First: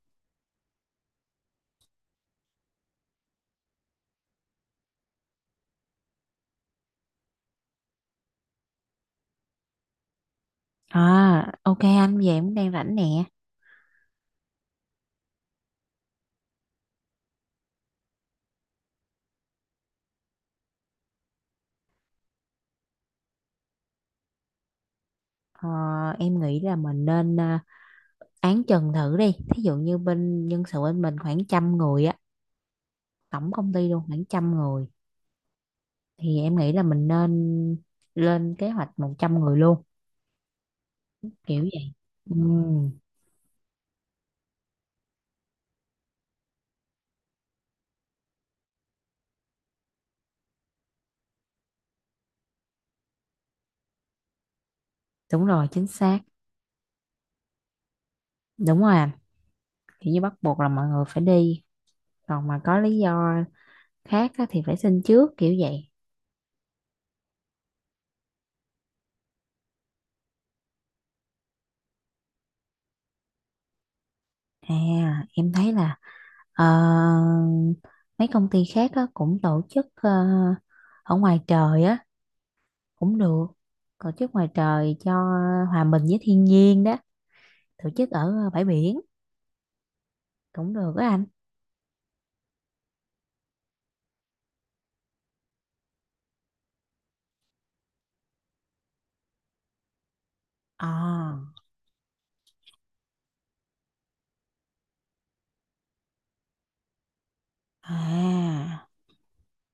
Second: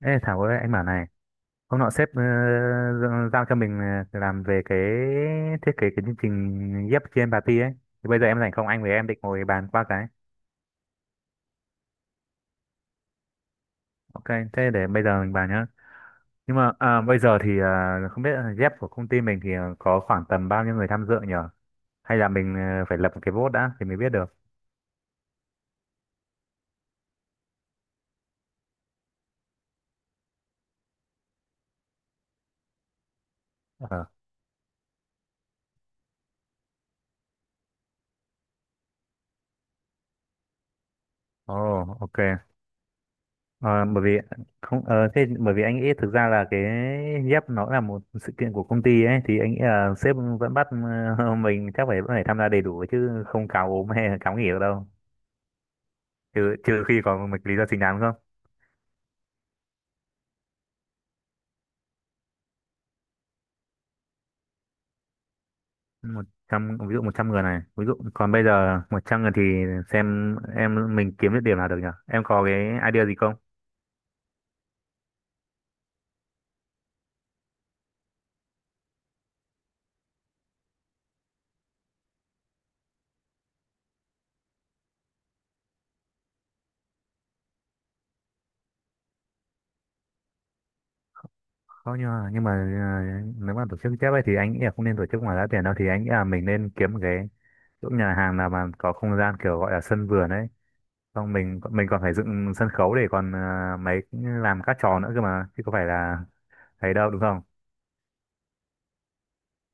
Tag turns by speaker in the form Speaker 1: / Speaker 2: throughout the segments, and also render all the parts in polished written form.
Speaker 1: Ê Thảo ơi, anh bảo này. Hôm nọ sếp giao cho mình làm về cái thiết kế cái chương trình ghép trên bà Ti ấy, thì bây giờ em rảnh không, anh với em định ngồi bàn qua cái.
Speaker 2: À, ok anh, vậy em cũng đang rảnh nè.
Speaker 1: Ok, thế để bây giờ mình bàn nhá. Nhưng mà bây giờ thì không biết là ghép của công ty mình thì có khoảng tầm bao nhiêu người tham dự nhở, hay là mình phải lập một cái vote đã thì mới biết được.
Speaker 2: Ờ, em nghĩ là mình nên án trần thử đi. Thí dụ như bên nhân sự bên mình khoảng trăm người á, tổng công ty luôn
Speaker 1: Ờ.
Speaker 2: khoảng trăm người. Thì em nghĩ là mình nên lên kế hoạch 100 người luôn,
Speaker 1: Ồ.
Speaker 2: kiểu vậy.
Speaker 1: Ok.
Speaker 2: Ừ,
Speaker 1: Ờ, bởi vì không thế bởi vì anh nghĩ thực ra là cái dép nó là một sự kiện của công ty ấy, thì anh nghĩ là sếp vẫn bắt mình chắc phải vẫn phải tham gia đầy đủ chứ không cáo ốm hay là cáo nghỉ được đâu,
Speaker 2: đúng rồi, chính xác.
Speaker 1: trừ trừ khi có một lý do chính đáng không.
Speaker 2: Đúng rồi anh, kiểu như bắt buộc là mọi người phải đi. Còn mà có lý do khác á, thì phải xin trước, kiểu vậy.
Speaker 1: Một trăm, ví dụ 100 người này, ví dụ còn bây giờ 100 người thì xem em, mình kiếm được điểm nào được nhỉ? Em có cái idea gì không?
Speaker 2: À, em thấy là Ờ, mấy công ty khác á, cũng tổ chức ở ngoài trời á, cũng được, tổ chức ngoài trời cho hòa mình với thiên nhiên đó, tổ chức ở bãi biển cũng được á anh.
Speaker 1: Không nhưng mà nhưng mà nếu mà tổ chức chép ấy thì anh nghĩ là không nên tổ chức ngoài giá tiền đâu, thì anh nghĩ là mình nên kiếm một cái chỗ nhà hàng nào mà có không gian kiểu gọi là sân vườn ấy. Xong
Speaker 2: À,
Speaker 1: mình còn phải dựng sân khấu để còn mấy làm các trò nữa cơ mà, chứ có phải là thấy đâu, đúng không?
Speaker 2: à,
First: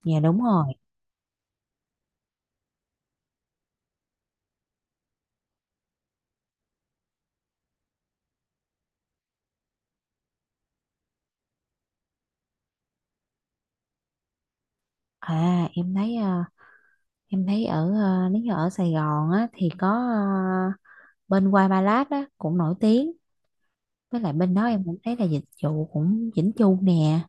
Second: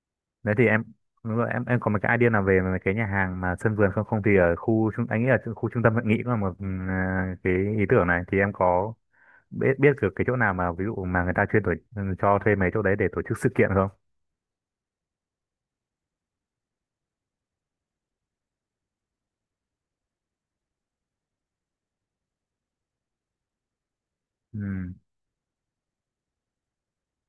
Speaker 2: dạ đúng
Speaker 1: Đấy thì
Speaker 2: rồi.
Speaker 1: em đúng rồi, em có một cái idea nào về mấy cái nhà hàng mà sân vườn không? Không thì ở khu trung anh nghĩ là khu trung tâm hội nghị cũng là một cái ý tưởng. Này thì em có biết biết được cái chỗ nào mà ví dụ mà người ta chuyên cho thuê mấy chỗ đấy để tổ chức sự kiện không?
Speaker 2: Em thấy nếu như ở Sài Gòn á thì có bên white Ba á cũng nổi tiếng, với lại bên đó em
Speaker 1: Ừ.
Speaker 2: cũng thấy là dịch vụ cũng chỉnh chu nè,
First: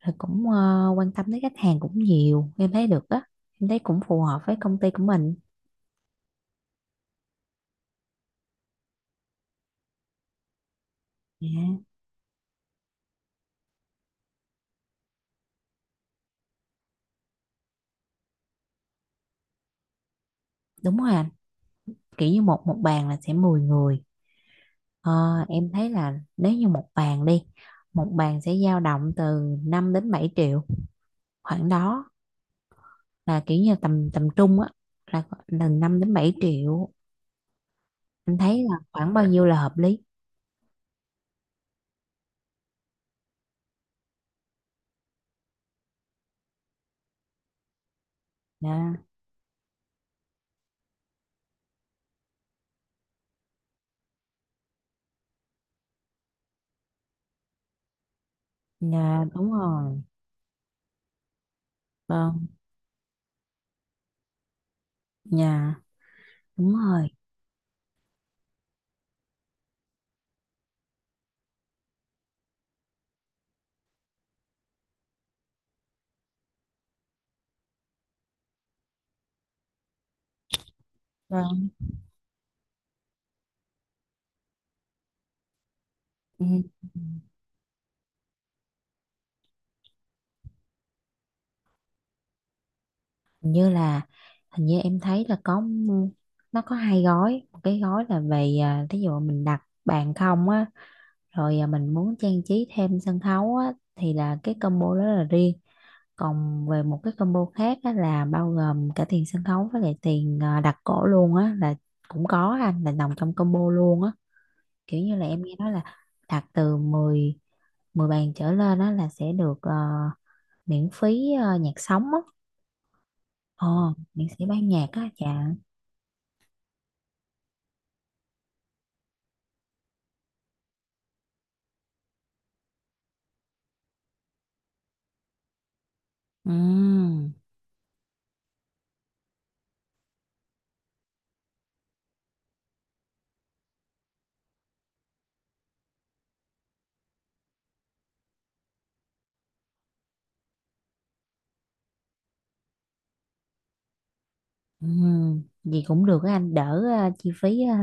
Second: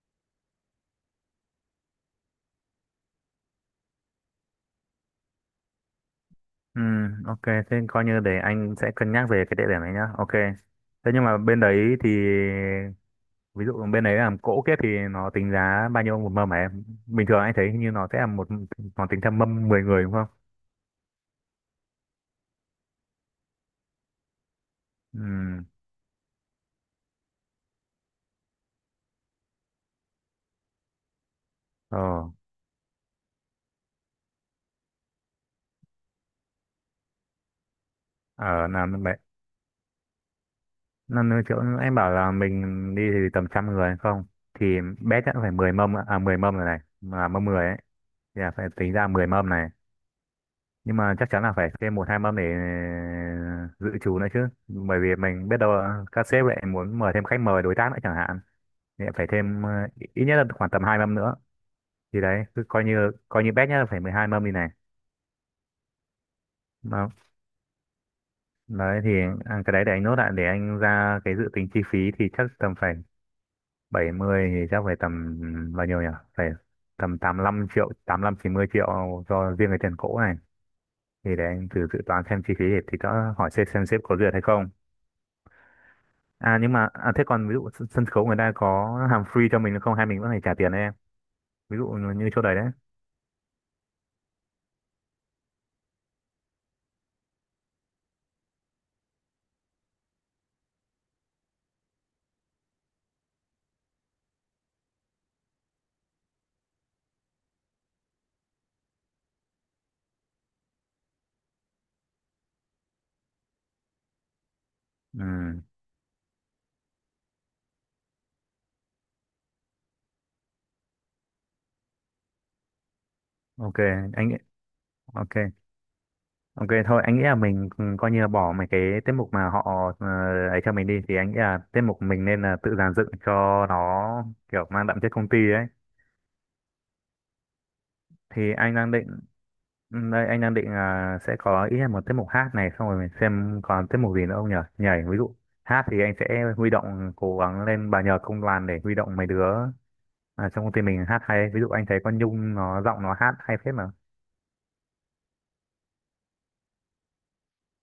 Speaker 2: rồi cũng quan tâm tới khách hàng cũng nhiều, em thấy được á, em thấy cũng phù hợp với công ty của mình.
Speaker 1: Ừ, ok, thế coi như để anh sẽ cân nhắc về cái địa điểm này nhá. Ok. Thế nhưng mà
Speaker 2: Dạ,
Speaker 1: bên đấy thì ví dụ bên đấy làm cỗ kiếp thì nó tính giá bao nhiêu một mâm hả em? Bình thường anh thấy hình như nó sẽ là một, nó tính theo mâm 10 người đúng không?
Speaker 2: đúng rồi anh, kiểu như một một bàn là sẽ 10 người. Ờ,
Speaker 1: Ừ.
Speaker 2: em thấy là nếu như một bàn sẽ dao động từ 5 đến 7 triệu, khoảng đó.
Speaker 1: Ờ.
Speaker 2: Là kiểu như tầm tầm trung á, là 5 đến 7 triệu, anh thấy
Speaker 1: ờ
Speaker 2: là
Speaker 1: làm
Speaker 2: khoảng
Speaker 1: vậy
Speaker 2: bao dạ nhiêu là hợp lý.
Speaker 1: năm nữa, chỗ anh bảo là mình đi thì tầm trăm người hay không thì bé chắc phải 10 mâm ạ. À 10 mâm rồi này, mà mâm 10 ấy thì là phải tính ra
Speaker 2: Dạ.
Speaker 1: 10 mâm này. Nhưng mà chắc chắn là phải thêm một hai mâm để dự trù nữa chứ, bởi vì mình biết đâu là các sếp lại muốn mời thêm khách mời đối tác nữa chẳng hạn, thì lại
Speaker 2: Dạ,
Speaker 1: phải
Speaker 2: đúng
Speaker 1: thêm
Speaker 2: rồi.
Speaker 1: ít nhất là khoảng tầm hai mâm nữa. Thì đấy
Speaker 2: Vâng.
Speaker 1: cứ coi như bét nhá phải 12 mâm đi này.
Speaker 2: Dạ, đúng rồi.
Speaker 1: Đó. Đấy thì cái đấy để anh nốt lại để anh ra cái dự tính chi phí, thì chắc tầm phải 70, thì chắc phải tầm bao nhiêu nhỉ, phải tầm 85 triệu, 85 90 triệu cho riêng cái tiền cỗ này. Thì để anh
Speaker 2: Vâng.
Speaker 1: thử dự toán xem chi phí, thì đã hỏi xem sếp có duyệt hay không.
Speaker 2: Ừ.
Speaker 1: À nhưng mà thế còn ví dụ sân sân khấu người ta có hàm free cho mình không hay mình vẫn phải trả tiền đấy em? Ví dụ như chỗ đấy đấy.
Speaker 2: Hình như là hình như em thấy là có nó có hai gói. Một cái gói là về, thí dụ mình đặt bàn không á, rồi mình muốn trang trí thêm sân khấu á, thì là cái combo đó là riêng. Còn về một cái combo khác á, là bao gồm cả tiền sân khấu với lại tiền, đặt cỗ luôn á, là cũng có anh, là nằm trong combo luôn á. Kiểu như là em nghe
Speaker 1: Ừ,
Speaker 2: nói là đặt từ 10 10 bàn trở lên á là sẽ được miễn phí nhạc sống á.
Speaker 1: ok
Speaker 2: Ồ, nhạc
Speaker 1: anh.
Speaker 2: sĩ ban nhạc á chà.
Speaker 1: Ok. Ok thôi anh nghĩ là mình coi như là bỏ mấy cái tiết mục mà họ ờ, ấy cho mình đi, thì anh nghĩ là tiết mục mình nên là tự dàn dựng cho nó kiểu mang đậm chất công ty ấy.
Speaker 2: Ừ.
Speaker 1: Thì anh đang định đây anh đang định là sẽ có ít nhất một tiết mục hát này, xong rồi mình xem còn tiết mục gì nữa không nhỉ, nhảy ví dụ. Hát thì anh sẽ huy động, cố gắng lên bà nhờ công đoàn để huy động mấy đứa trong công ty mình hát hay, ví dụ anh thấy con Nhung nó giọng nó hát hay phết mà.
Speaker 2: Ừ. Gì cũng được á anh, đỡ chi phí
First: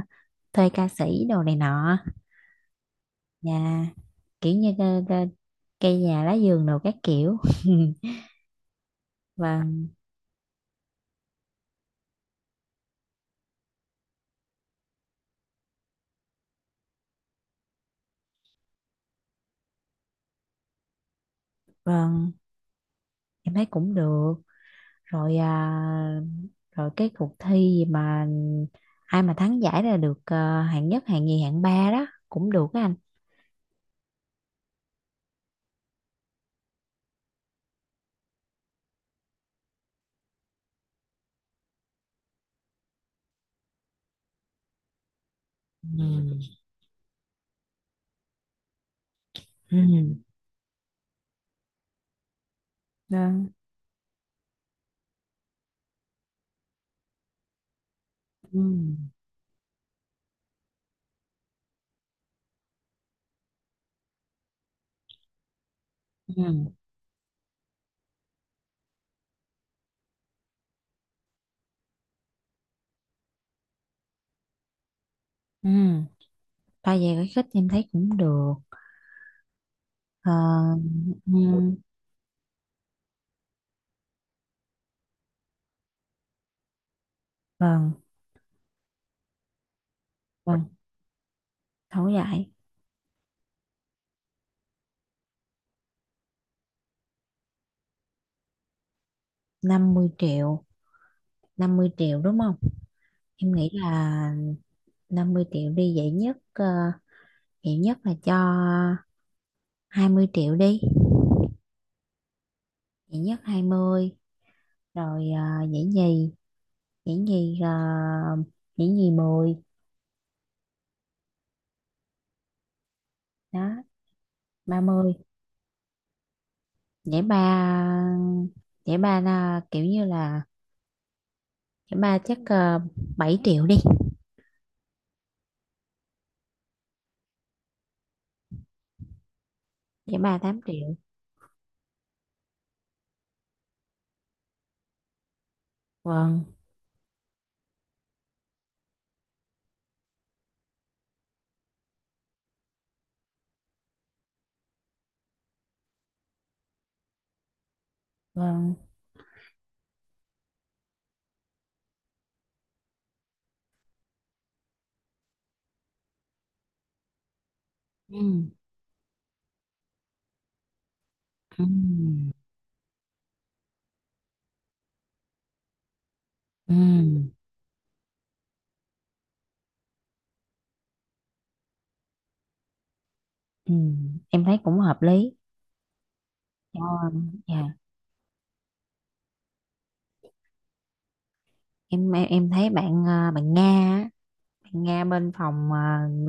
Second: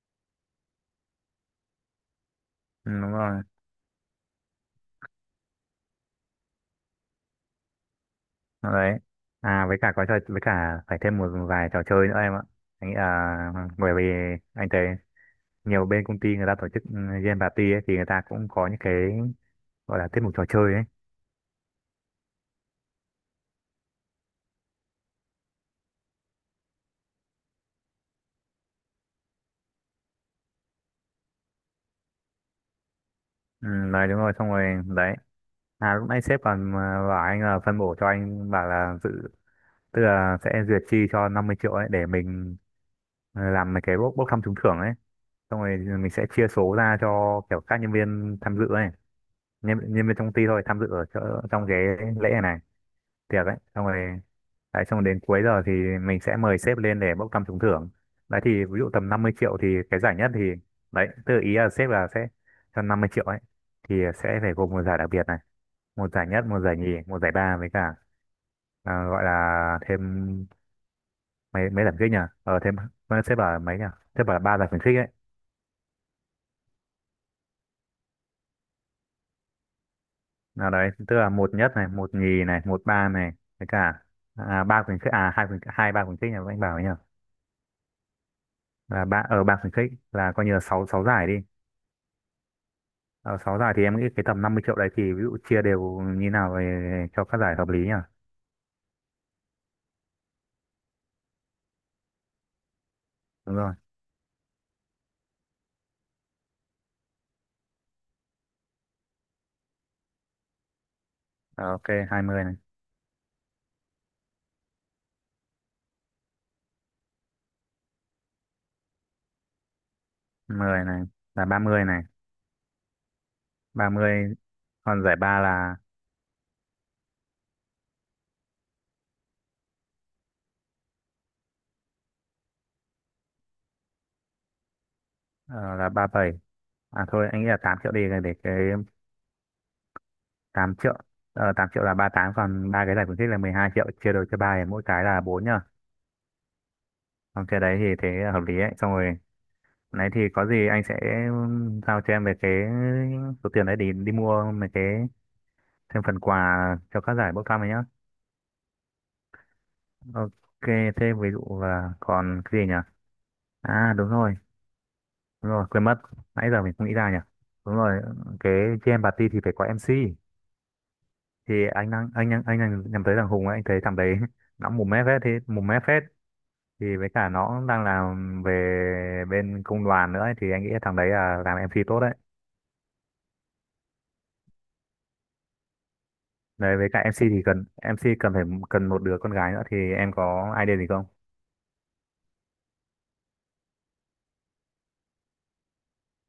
Speaker 2: thuê ca sĩ đồ này nọ.
Speaker 1: Ừ, đúng rồi
Speaker 2: Nhà, kiểu như cây nhà lá vườn đồ các kiểu.
Speaker 1: đấy. À với
Speaker 2: Vâng,
Speaker 1: cả có trò, với cả phải thêm một vài trò chơi nữa em ạ. Anh nghĩ là bởi vì anh thấy nhiều bên công ty người ta tổ chức game party ấy, thì người ta cũng có những cái gọi là tiết mục trò chơi ấy.
Speaker 2: vâng, em thấy cũng được. Rồi à, rồi cái cuộc thi gì mà ai mà thắng giải là được hạng nhất, hạng nhì, hạng ba đó cũng được á anh.
Speaker 1: Ừ, đấy đúng rồi, xong rồi đấy. À lúc nãy sếp còn bảo anh là phân bổ, cho anh bảo là dự, tức là sẽ duyệt chi cho 50 triệu ấy để mình làm mấy cái bốc bốc thăm trúng thưởng ấy, xong rồi mình sẽ
Speaker 2: Ừ.
Speaker 1: chia số ra cho kiểu các nhân viên tham dự ấy.
Speaker 2: Ừ.
Speaker 1: Nhân viên trong công ty thôi tham dự ở chỗ, trong cái lễ này này.
Speaker 2: Vâng.
Speaker 1: Tiệc ấy xong rồi, đấy xong rồi đến cuối giờ thì mình sẽ mời sếp lên để bốc thăm trúng thưởng. Đấy thì
Speaker 2: Ừ.
Speaker 1: ví dụ tầm 50 triệu thì cái giải nhất thì đấy, tự ý là sếp là sẽ cho 50 triệu ấy thì sẽ phải gồm một giải đặc biệt này, một giải
Speaker 2: Ừ.
Speaker 1: nhất, một giải nhì, một giải ba, với cả à, gọi là thêm mấy mấy giải khuyến khích nhỉ. Sếp bảo là mấy nhỉ, sếp bảo là ba giải khuyến khích ấy.
Speaker 2: Ừ. Ba về cái khích em thấy cũng được. Ờ,
Speaker 1: Nào đấy tức là một nhất
Speaker 2: ừ,
Speaker 1: này, một nhì này, một ba này, với cả à, ba khuyến khích, à hai ba khuyến khích nhỉ, anh bảo ấy nhỉ
Speaker 2: vâng,
Speaker 1: là ba, ở ba khuyến khích là coi như là
Speaker 2: vâng,
Speaker 1: sáu sáu giải đi.
Speaker 2: thấu giải.
Speaker 1: Ờ, sáu giải thì em nghĩ cái tầm 50 triệu đấy thì ví dụ chia đều như nào về cho các giải hợp lý nhỉ?
Speaker 2: 50 triệu, 50 triệu đúng không? Em
Speaker 1: Đúng
Speaker 2: nghĩ
Speaker 1: rồi.
Speaker 2: là 50 triệu đi. Dễ nhất dễ nhất là cho 20 triệu đi.
Speaker 1: Ờ, ok, 20 này,
Speaker 2: Dễ nhất 20. Rồi dễ nhì ờ, dễ nhì 10.
Speaker 1: 10 này, là 30 này,
Speaker 2: Đó.
Speaker 1: 30 còn
Speaker 2: 30.
Speaker 1: giải ba là
Speaker 2: Dễ ba dễ ba là kiểu như là dễ ba, chắc 7 triệu đi.
Speaker 1: ờ, là 37 triệu. À thôi, anh nghĩ là 8 triệu đi để cái
Speaker 2: Dễ ba 8
Speaker 1: 8 triệu.
Speaker 2: triệu.
Speaker 1: Ờ, 8 triệu là ba tám, còn ba cái giải khuyến khích là 12 triệu chia đôi cho ba thì mỗi cái là 4 nhá.
Speaker 2: Vâng.
Speaker 1: Còn cái đấy thì thế là hợp lý ấy. Xong rồi, nãy thì có gì anh sẽ giao cho em về cái số tiền đấy để đi mua mấy cái thêm phần quà cho các giải bốc thăm ấy nhá.
Speaker 2: Vâng.
Speaker 1: Ok, thế ví dụ là còn cái gì nhỉ? À đúng rồi, quên mất. Nãy giờ mình không nghĩ ra nhỉ. Đúng rồi,
Speaker 2: Ừ.
Speaker 1: cái jam party thì phải có MC. Thì anh đang anh
Speaker 2: Ừ.
Speaker 1: đang anh đang nhắm tới thằng Hùng ấy, anh thấy thằng đấy nó mồm mép hết thế, mồm mép hết.
Speaker 2: Ừ.
Speaker 1: Thì với cả nó đang làm về bên công đoàn nữa ấy, thì anh nghĩ thằng đấy là làm MC tốt đấy.
Speaker 2: Ừ, em thấy cũng hợp lý.
Speaker 1: Đấy
Speaker 2: Ờ,
Speaker 1: với cả MC thì
Speaker 2: dạ.
Speaker 1: cần. MC cần phải cần một đứa con gái nữa, thì em có idea gì không?
Speaker 2: Em thấy bạn Nga á, bạn Nga bên phòng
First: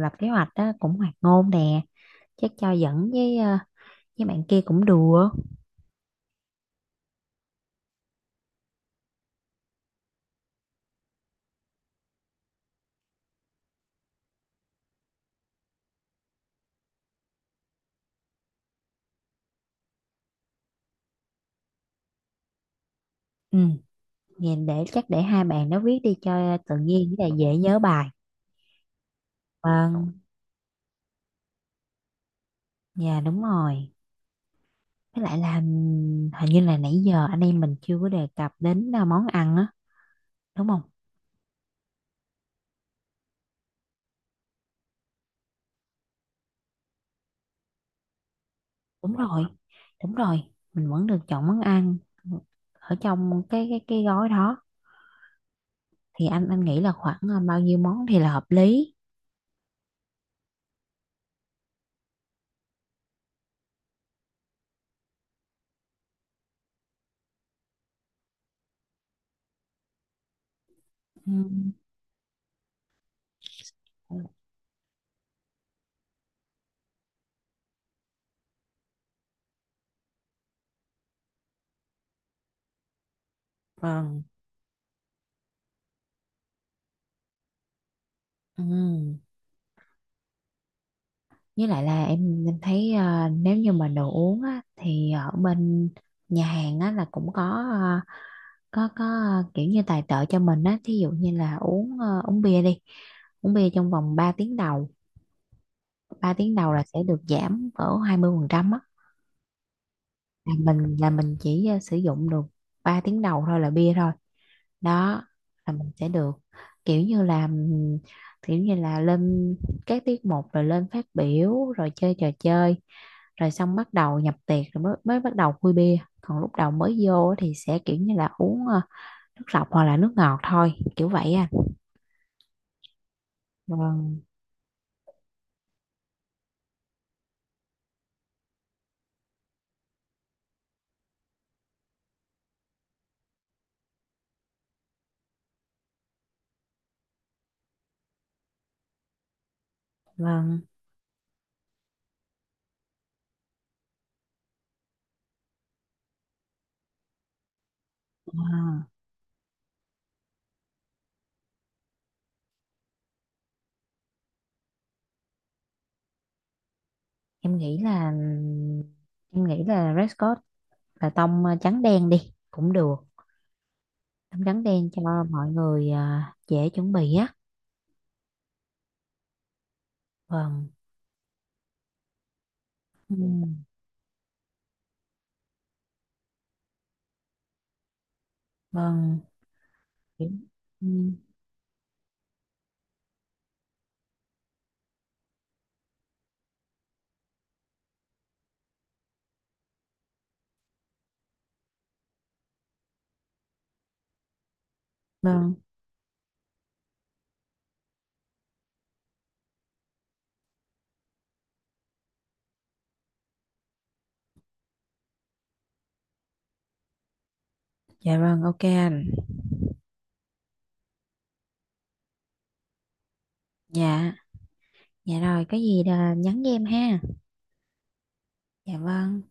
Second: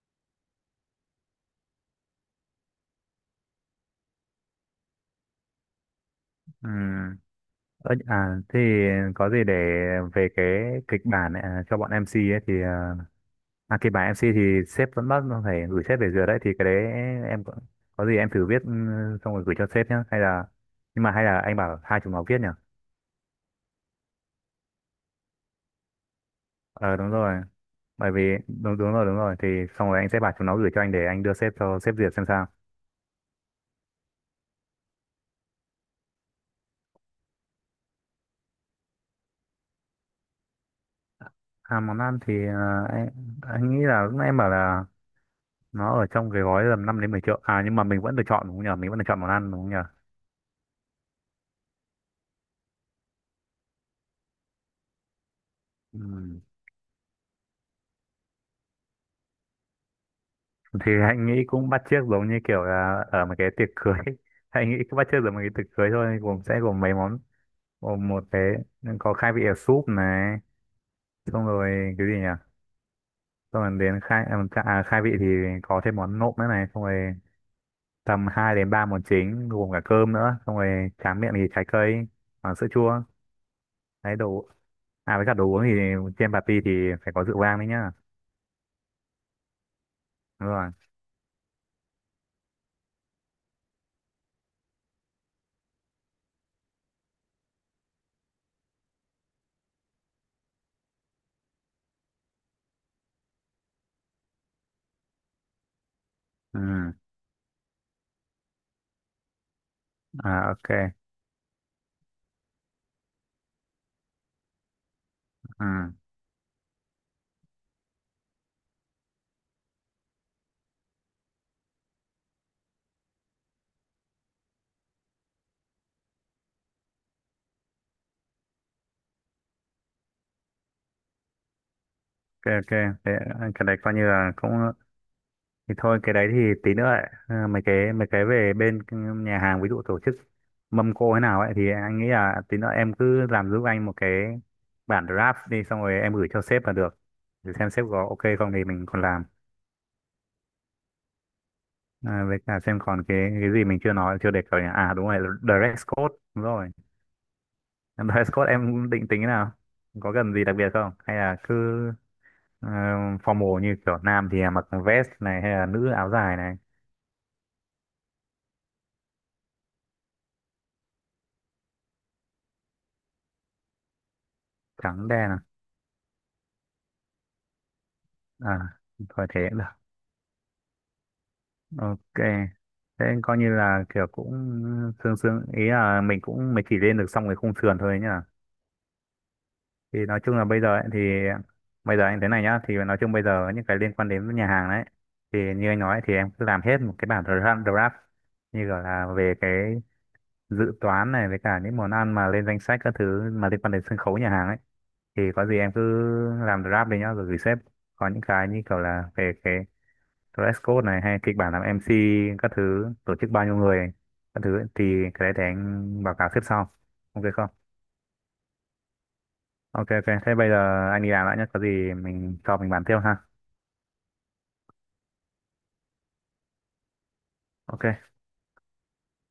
Speaker 2: lập kế hoạch đó cũng hoạt ngôn nè, chắc cho dẫn với bạn kia cũng đùa.
Speaker 1: Ừ. Thì có gì để về cái kịch bản này, cho bọn MC ấy thì kịch bản em MC thì sếp vẫn bắt phải gửi sếp về duyệt đấy. Thì cái đấy em có gì em thử viết xong rồi gửi cho sếp nhá, hay là nhưng mà hay là anh bảo hai chúng nó viết nhỉ?
Speaker 2: Ừ, nhìn để chắc, để hai bạn nó viết đi cho tự
Speaker 1: Ờ đúng
Speaker 2: nhiên, với lại
Speaker 1: rồi.
Speaker 2: dễ nhớ bài.
Speaker 1: Bởi vì đúng đúng rồi thì xong rồi anh
Speaker 2: Vâng,
Speaker 1: sẽ bảo chúng nó gửi cho anh để anh đưa sếp cho sếp duyệt xem sao.
Speaker 2: dạ đúng rồi. Với lại là hình như là nãy giờ anh em mình chưa có đề cập đến món ăn á, đúng không?
Speaker 1: À món ăn thì anh nghĩ là lúc nãy em bảo là nó ở trong cái gói tầm 5 đến 10 triệu. À nhưng mà mình vẫn được chọn đúng không nhỉ? Mình vẫn được
Speaker 2: Đúng
Speaker 1: chọn món
Speaker 2: rồi.
Speaker 1: ăn đúng không nhỉ?
Speaker 2: Đúng rồi, mình vẫn được chọn món ăn ở trong cái gói đó. Thì
Speaker 1: Ừ.
Speaker 2: anh nghĩ là khoảng bao nhiêu món thì là hợp lý.
Speaker 1: Thì anh nghĩ cũng bắt chước giống như kiểu là ở một cái tiệc cưới anh nghĩ cũng bắt chước giống một cái tiệc cưới thôi, gồm sẽ gồm mấy món. Gồm một cái có khai vị ở súp này,
Speaker 2: Ừ.
Speaker 1: xong rồi cái gì nhỉ, xong rồi đến khai à, chả- à, khai vị thì có thêm món nộm nữa này, xong rồi tầm 2 đến 3 món chính gồm cả cơm nữa, xong rồi tráng miệng thì trái cây và sữa chua. Đấy
Speaker 2: Vâng.
Speaker 1: đồ, à với cả đồ uống thì trên party thì phải có rượu vang đấy nhá.
Speaker 2: Ừ.
Speaker 1: Đúng rồi.
Speaker 2: Với lại là em thấy nếu như mà đồ uống á, thì ở bên nhà hàng á, là cũng ờ, có ờ, kiểu như tài trợ cho mình á, thí dụ như là uống bia đi. Uống bia trong vòng 3 tiếng đầu, ba tiếng
Speaker 1: Ừ.
Speaker 2: đầu là sẽ được giảm cỡ 20% á.
Speaker 1: À.
Speaker 2: là
Speaker 1: Ok.
Speaker 2: mình là mình chỉ sử dụng được 3 tiếng đầu thôi, là bia thôi. Đó, là mình
Speaker 1: Ừ.
Speaker 2: sẽ được kiểu như là kiểu như là lên các tiết mục, rồi lên phát biểu, rồi chơi trò chơi, rồi xong bắt đầu nhập tiệc rồi mới bắt đầu khui bia, còn lúc đầu mới vô á thì sẽ kiểu như là uống nước lọc hoặc là nước ngọt thôi, kiểu vậy à.
Speaker 1: Ok. Ok. Thế, cái đấy coi như
Speaker 2: Vâng.
Speaker 1: là cũng, thì thôi cái đấy thì tí nữa ấy. Ờ, mấy cái về bên nhà hàng ví dụ tổ chức mâm cỗ thế nào ấy, thì anh nghĩ là tí nữa em cứ làm giúp anh một cái bản draft đi, xong rồi em gửi cho sếp là được, để xem sếp có ok không thì mình còn làm.
Speaker 2: Vâng.
Speaker 1: À, với cả xem còn cái gì mình chưa nói chưa đề cập nhỉ. À đúng rồi, dress code đúng rồi. Em dress code
Speaker 2: à,
Speaker 1: em định tính thế nào, có cần gì đặc biệt không hay là cứ ờ, formal như kiểu nam thì mặc vest này hay là nữ áo dài này?
Speaker 2: em nghĩ là em nghĩ là Red Scott là tông trắng đen đi cũng được. Tắm trắng đen
Speaker 1: Trắng
Speaker 2: cho
Speaker 1: đen à.
Speaker 2: mọi người, dễ chuẩn bị á.
Speaker 1: À thôi thế
Speaker 2: Vâng.
Speaker 1: ok, thế
Speaker 2: Ừ,
Speaker 1: coi như là kiểu cũng sương sương ý là mình cũng mới chỉ lên được xong cái khung sườn thôi nhá.
Speaker 2: vâng.
Speaker 1: Thì nói
Speaker 2: Ừ,
Speaker 1: chung là bây giờ ấy, thì bây giờ anh thế này nhá, thì nói chung bây giờ những cái liên quan đến nhà hàng đấy, thì như anh nói ấy, thì em cứ làm hết một cái bản draft, như gọi là về cái dự toán này với cả những món ăn mà lên danh sách các thứ mà liên quan đến sân khấu nhà hàng ấy, thì có
Speaker 2: vâng.
Speaker 1: gì em cứ làm draft đi nhá rồi gửi sếp. Có những cái như kiểu là về cái dress code này hay kịch bản làm MC, các thứ tổ chức bao nhiêu người các thứ, thì cái đấy để anh báo cáo xếp sau, ok không?
Speaker 2: Dạ vâng, ok anh.
Speaker 1: Ok. Ok thế bây giờ anh đi làm đã nhé, có gì mình cho mình bàn tiếp ha.
Speaker 2: Dạ. Dạ rồi, có gì là nhắn với em ha.
Speaker 1: Ok.
Speaker 2: Dạ vâng.